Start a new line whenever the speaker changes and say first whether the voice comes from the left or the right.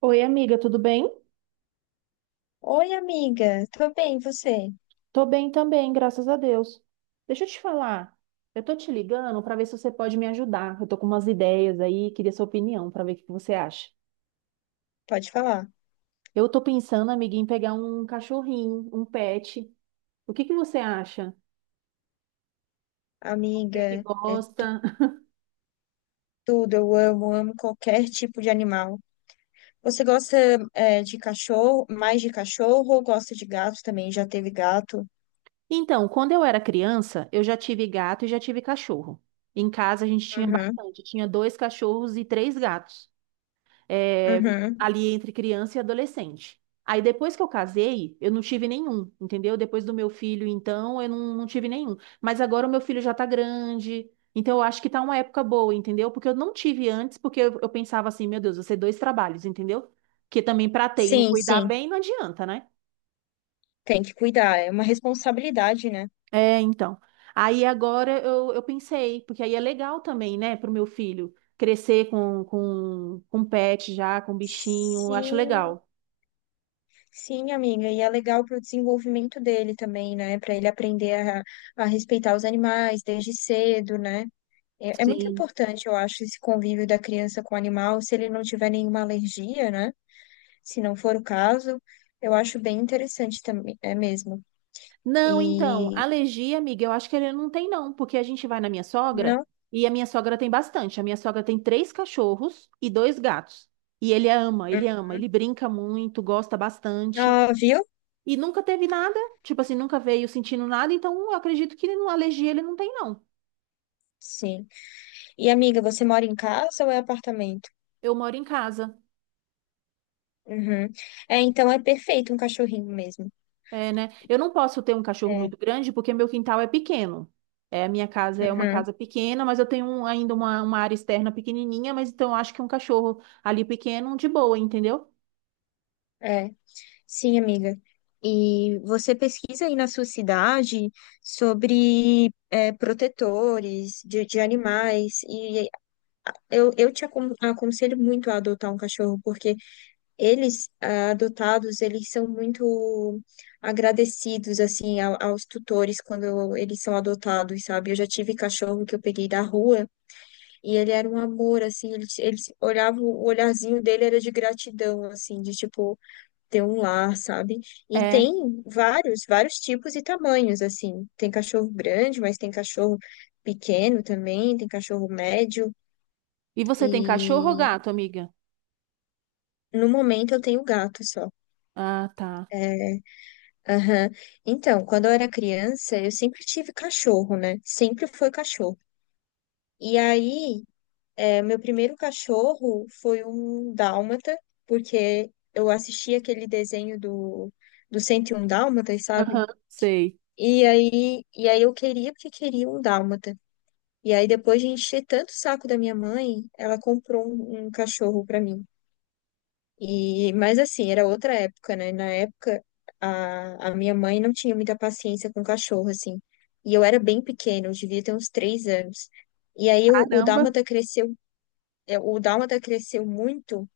right: Oi, amiga, tudo bem?
left: Oi, amiga. Tô bem, e você?
right: Tô bem também, graças a Deus. Deixa eu te falar, eu tô te ligando para ver se você pode me ajudar. Eu tô com umas ideias aí, queria sua opinião para ver o que você acha.
left: Pode falar.
right: Eu tô pensando, amiga, em pegar um cachorrinho, um pet. O que você acha? Você que
left: Amiga,
right: gosta.
left: tudo. Eu amo qualquer tipo de animal. Você gosta, de cachorro, mais de cachorro ou gosta de gato também? Já teve gato?
right: Então, quando eu era criança, eu já tive gato e já tive cachorro. Em casa a gente tinha
left: Uhum,
right: bastante, tinha dois cachorros e três gatos. é,
left: uhum.
right: Ali entre criança e adolescente. Aí depois que eu casei, eu não tive nenhum, entendeu? Depois do meu filho, então, eu não tive nenhum. Mas agora o meu filho já tá grande, então eu acho que tá uma época boa, entendeu? Porque eu não tive antes, porque eu pensava assim, meu Deus, vou ser dois trabalhos, entendeu? Porque também pra ter e não
left: Sim,
right: cuidar
left: sim.
right: bem, não adianta, né?
left: Tem que cuidar. É uma responsabilidade, né?
right: É, então. Aí agora eu pensei, porque aí é legal também, né, pro meu filho crescer com pet já, com bichinho, acho
left: Sim,
right: legal.
left: sim, amiga. E é legal para o desenvolvimento dele também, né? Para ele aprender a respeitar os animais desde cedo, né? É muito
right: Sim.
left: importante, eu acho, esse convívio da criança com o animal, se ele não tiver nenhuma alergia, né? Se não for o caso, eu acho bem interessante também, é mesmo.
right: Não, então,
left: E
right: alergia, amiga, eu acho que ele não tem, não, porque a gente vai na minha sogra
left: não?
right: e a minha sogra tem bastante. A minha sogra tem três cachorros e dois gatos. E ele ama,
left: Hum.
right: ele ama, ele brinca muito, gosta bastante.
left: Ah, viu?
right: E nunca teve nada, tipo assim, nunca veio sentindo nada, então eu acredito que ele não- alergia ele não tem, não.
left: Sim. E amiga, você mora em casa ou é apartamento?
right: Eu moro em casa.
left: Uhum. É, então é perfeito um cachorrinho mesmo.
right: É, né? Eu não posso ter um cachorro
left: É.
right: muito grande porque meu quintal é pequeno. É, a minha casa é uma
left: Uhum.
right: casa pequena, mas eu tenho um- ainda uma área externa pequenininha, mas então eu acho que um cachorro ali pequeno, de boa, entendeu?
left: É. Sim, amiga. E você pesquisa aí na sua cidade sobre protetores de animais e eu te aconselho muito a adotar um cachorro, porque eles, ah, adotados, eles são muito agradecidos, assim, aos tutores quando eles são adotados, sabe? Eu já tive cachorro que eu peguei da rua e ele era um amor, assim, ele olhava, o olharzinho dele era de gratidão, assim, de, tipo, ter um lar, sabe? E
right: É.
left: tem vários tipos e tamanhos, assim. Tem cachorro grande, mas tem cachorro pequeno também, tem cachorro médio,
right: E você tem cachorro ou
left: e
right: gato, amiga?
left: no momento eu tenho gato só.
right: Ah, tá.
left: É, aham. Então, quando eu era criança, eu sempre tive cachorro, né? Sempre foi cachorro. E aí, é, meu primeiro cachorro foi um dálmata, porque eu assisti aquele desenho do 101 Dálmatas, sabe?
right: Aham, sei.
left: E aí eu queria porque queria um dálmata. E aí, depois de encher tanto o saco da minha mãe, ela comprou um cachorro pra mim. E, mas assim, era outra época, né? Na época, a minha mãe não tinha muita paciência com cachorro, assim. E eu era bem pequena, eu devia ter uns 3 anos. E aí o
right: Caramba,
left: Dálmata cresceu, o Dálmata cresceu muito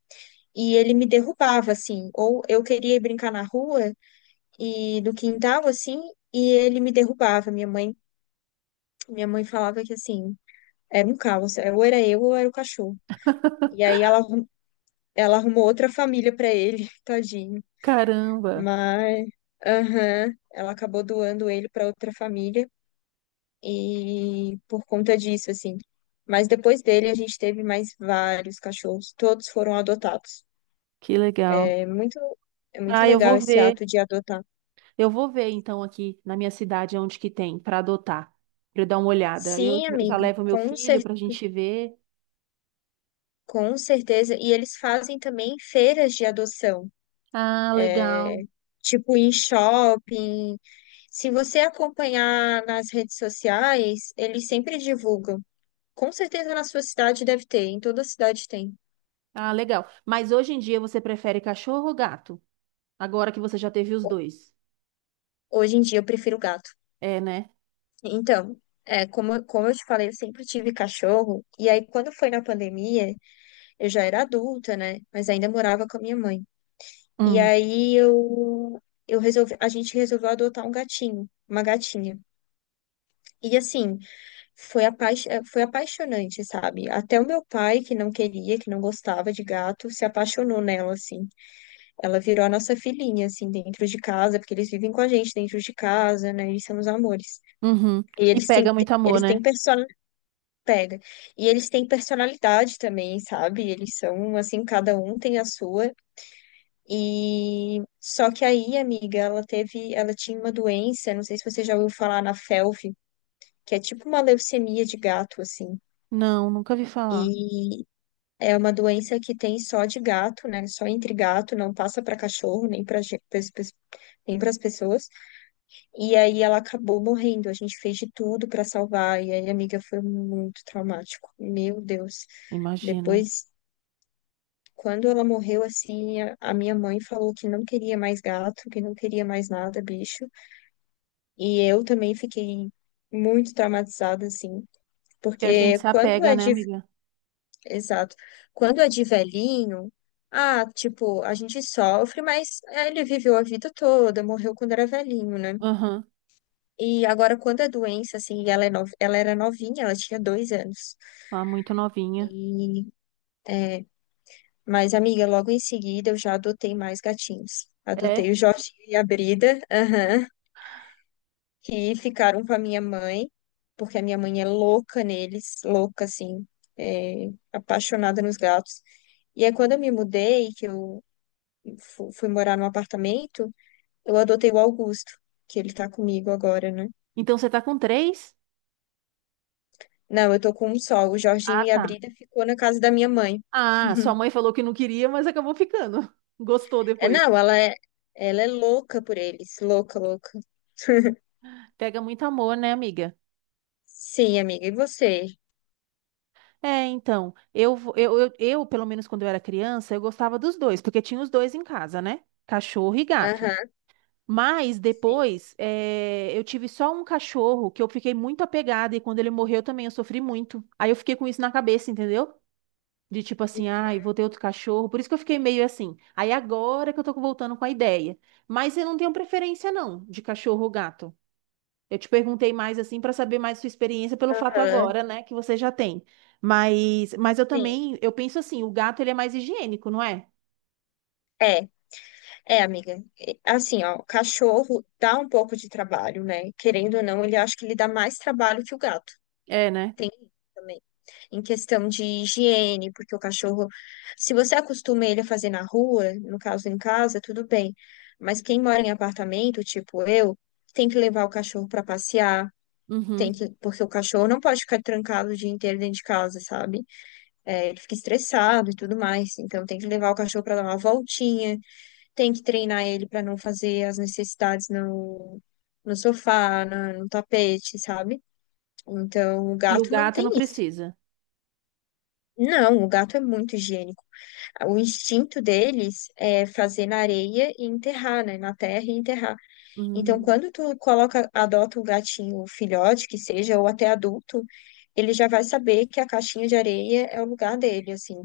left: e ele me derrubava, assim. Ou eu queria ir brincar na rua e no quintal, assim, e ele me derrubava. Minha mãe falava que, assim, era um caos. Ou era eu ou era o cachorro. E aí ela arrumou outra família para ele, tadinho.
right: caramba,
left: Mas, aham, ela acabou doando ele para outra família e por conta disso, assim. Mas depois dele a gente teve mais vários cachorros, todos foram adotados.
right: que legal.
left: É muito, é muito
right: Ah, eu
left: legal
right: vou
left: esse
right: ver.
left: ato de adotar.
right: Eu vou ver então aqui na minha cidade onde que tem para adotar, para dar uma olhada. Eu
left: Sim,
right: já já
left: amigo,
right: levo meu filho para a gente ver.
left: com certeza. E eles fazem também feiras de adoção,
right: Ah,
left: é,
right: legal.
left: tipo em shopping. Se você acompanhar nas redes sociais, eles sempre divulgam. Com certeza na sua cidade deve ter, em toda cidade tem.
right: Ah, legal. Mas hoje em dia você prefere cachorro ou gato? Agora que você já teve os
left: Ho-
right: dois.
left: Hoje em dia eu prefiro gato.
right: É, né?
left: Então, é, como eu te falei, eu sempre tive cachorro, e aí quando foi na pandemia, eu já era adulta, né? Mas ainda morava com a minha mãe. E
right: Hum,
left: aí eu resolvi, a gente resolveu adotar um gatinho, uma gatinha. E assim, foi apaixonante, sabe? Até o meu pai, que não queria, que não gostava de gato, se apaixonou nela, assim. Ela virou a nossa filhinha, assim, dentro de casa, porque eles vivem com a gente dentro de casa, né? Eles são os amores.
right: uhum.
left: E
right: E
left: eles têm,
right: pega muito amor,
left: eles
right: né?
left: têm persona... Pega. E eles têm personalidade também, sabe? Eles são, assim, cada um tem a sua. E só que aí, amiga, ela tinha uma doença, não sei se você já ouviu falar na FeLV, que é tipo uma leucemia de gato, assim.
right: Não, nunca vi falar.
left: E é uma doença que tem só de gato, né? Só entre gato, não passa para cachorro, nem para as pessoas. E aí ela acabou morrendo. A gente fez de tudo para salvar. E aí, amiga, foi muito traumático. Meu Deus.
right: Imagino.
left: Depois, quando ela morreu, assim, a minha mãe falou que não queria mais gato, que não queria mais nada, bicho. E eu também fiquei muito traumatizada, assim.
right: Porque a gente
left: Porque
right: se
left: quando
right: apega,
left: é
right: né,
left: de,
right: amiga?
left: exato, quando é de velhinho, ah, tipo, a gente sofre, mas ele viveu a vida toda, morreu quando era velhinho, né?
right: Aham.
left: E agora, quando a doença, assim, é nova, ela era novinha, ela tinha 2 anos.
right: Lá muito novinha.
left: E, é, mas, amiga, logo em seguida eu já adotei mais gatinhos. Adotei
right: É.
left: o Jorginho e a Brida, aham, que ficaram com a minha mãe, porque a minha mãe é louca neles, louca, assim, é, apaixonada nos gatos. E aí, quando eu me mudei, que eu fui morar num apartamento, eu adotei o Augusto, que ele tá comigo agora, né?
right: Então você tá com três?
left: Não, eu tô com um só. O Jorginho
right: Ah,
left: e a
right: tá.
left: Brida ficou na casa da minha mãe.
right: Ah, sua mãe falou que não queria, mas acabou ficando. Gostou
left: É,
right: depois.
left: não, ela é louca por eles. Louca, louca.
right: Pega muito amor, né, amiga?
left: Sim, amiga. E você?
right: É, então, eu, pelo menos quando eu era criança, eu gostava dos dois, porque tinha os dois em casa, né? Cachorro e gato.
left: Aham,
right: Mas
left: sim.
right: depois, eu tive só um cachorro que eu fiquei muito apegada e quando ele morreu também eu sofri muito. Aí eu fiquei com isso na cabeça, entendeu? De tipo assim, ai, vou ter outro cachorro. Por isso que eu fiquei meio assim. Aí agora que eu tô voltando com a ideia. Mas eu não tenho preferência não de cachorro ou gato. Eu te perguntei mais assim pra saber mais sua experiência pelo fato
left: Aham,
right: agora, né, que você já tem. Mas eu
left: sim.
right: também, eu penso assim, o gato ele é mais higiênico, não é?
left: É, amiga. E, assim, ó, o cachorro dá um pouco de trabalho, né? Querendo ou não, ele acho que ele dá mais trabalho que o gato.
right: É, né?
left: Tem isso também. Em questão de higiene, porque o cachorro, se você acostuma ele a fazer na rua, no caso em casa, tudo bem. Mas quem mora em apartamento, tipo eu, tem que levar o cachorro para passear.
right: Uhum.
left: Porque o cachorro não pode ficar trancado o dia inteiro dentro de casa, sabe? É, ele fica estressado e tudo mais. Então tem que levar o cachorro para dar uma voltinha, tem que treinar ele para não fazer as necessidades no, no sofá, no tapete, sabe? Então o
right: E o
left: gato não
right: gato
left: tem
right: não
left: isso.
right: precisa.
left: Não, o gato é muito higiênico. O instinto deles é fazer na areia e enterrar, né? Na terra e enterrar. Então,
right: Hum.
left: quando tu coloca, adota um gatinho filhote, que seja, ou até adulto, ele já vai saber que a caixinha de areia é o lugar dele, assim.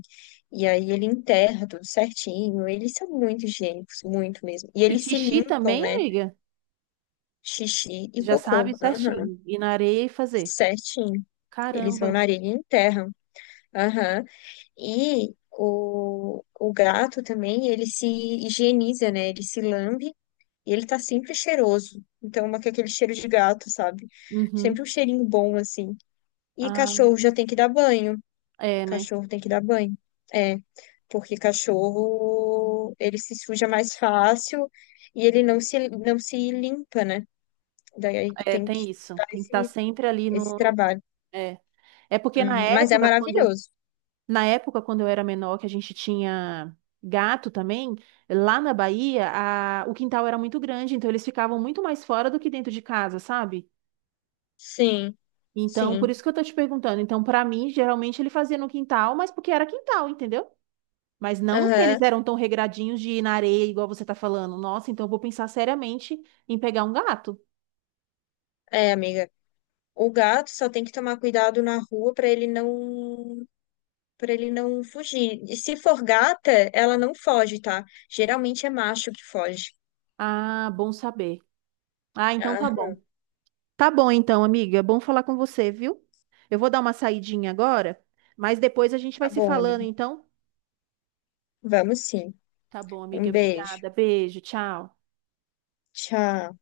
left: E aí ele enterra tudo certinho. Eles são muito higiênicos, muito mesmo. E
right: E
left: eles se
right: xixi
left: limpam,
right: também,
left: né?
right: amiga?
left: Xixi e
right: Já
left: cocô.
right: sabe
left: Aham,
right: certinho. Ir na areia e fazer.
left: certinho. Eles vão
right: Caramba.
left: na areia e enterram. Aham. E o gato também, ele se higieniza, né? Ele se lambe e ele tá sempre cheiroso. Então, uma que é aquele cheiro de gato, sabe? Sempre
right: Uhum.
left: um cheirinho bom, assim. E
right: Ah,
left: cachorro já tem que dar banho.
right: é, né?
left: Cachorro tem que dar banho. É, porque cachorro, ele se suja mais fácil e ele não se limpa, né? Daí
right: É,
left: tem que
right: tem isso.
left: dar
right: Tem que estar sempre ali
left: esse
right: no.
left: trabalho.
right: É. É porque
left: Uhum. Mas é maravilhoso.
right: na época, quando eu era menor, que a gente tinha gato também, lá na Bahia, a... o quintal era muito grande, então eles ficavam muito mais fora do que dentro de casa, sabe?
left: Sim,
right: Então, por
left: sim.
right: isso que eu tô te perguntando. Então, pra mim, geralmente ele fazia no quintal, mas porque era quintal, entendeu? Mas não que eles
left: Aham.
right: eram tão regradinhos de ir na areia, igual você tá falando. Nossa, então eu vou pensar seriamente em pegar um gato.
left: É, amiga. O gato só tem que tomar cuidado na rua para ele não pra ele não fugir. E se for gata, ela não foge, tá? Geralmente é macho que foge.
right: Ah, bom saber. Ah, então tá bom.
left: Aham,
right: Tá bom então, amiga. Bom falar com você, viu? Eu vou dar uma saidinha agora, mas depois a gente
left: tá
right: vai se
left: bom,
right: falando,
left: amigo.
right: então.
left: Vamos sim.
right: Tá bom, amiga.
left: Um beijo.
right: Obrigada. Beijo, tchau.
left: Tchau.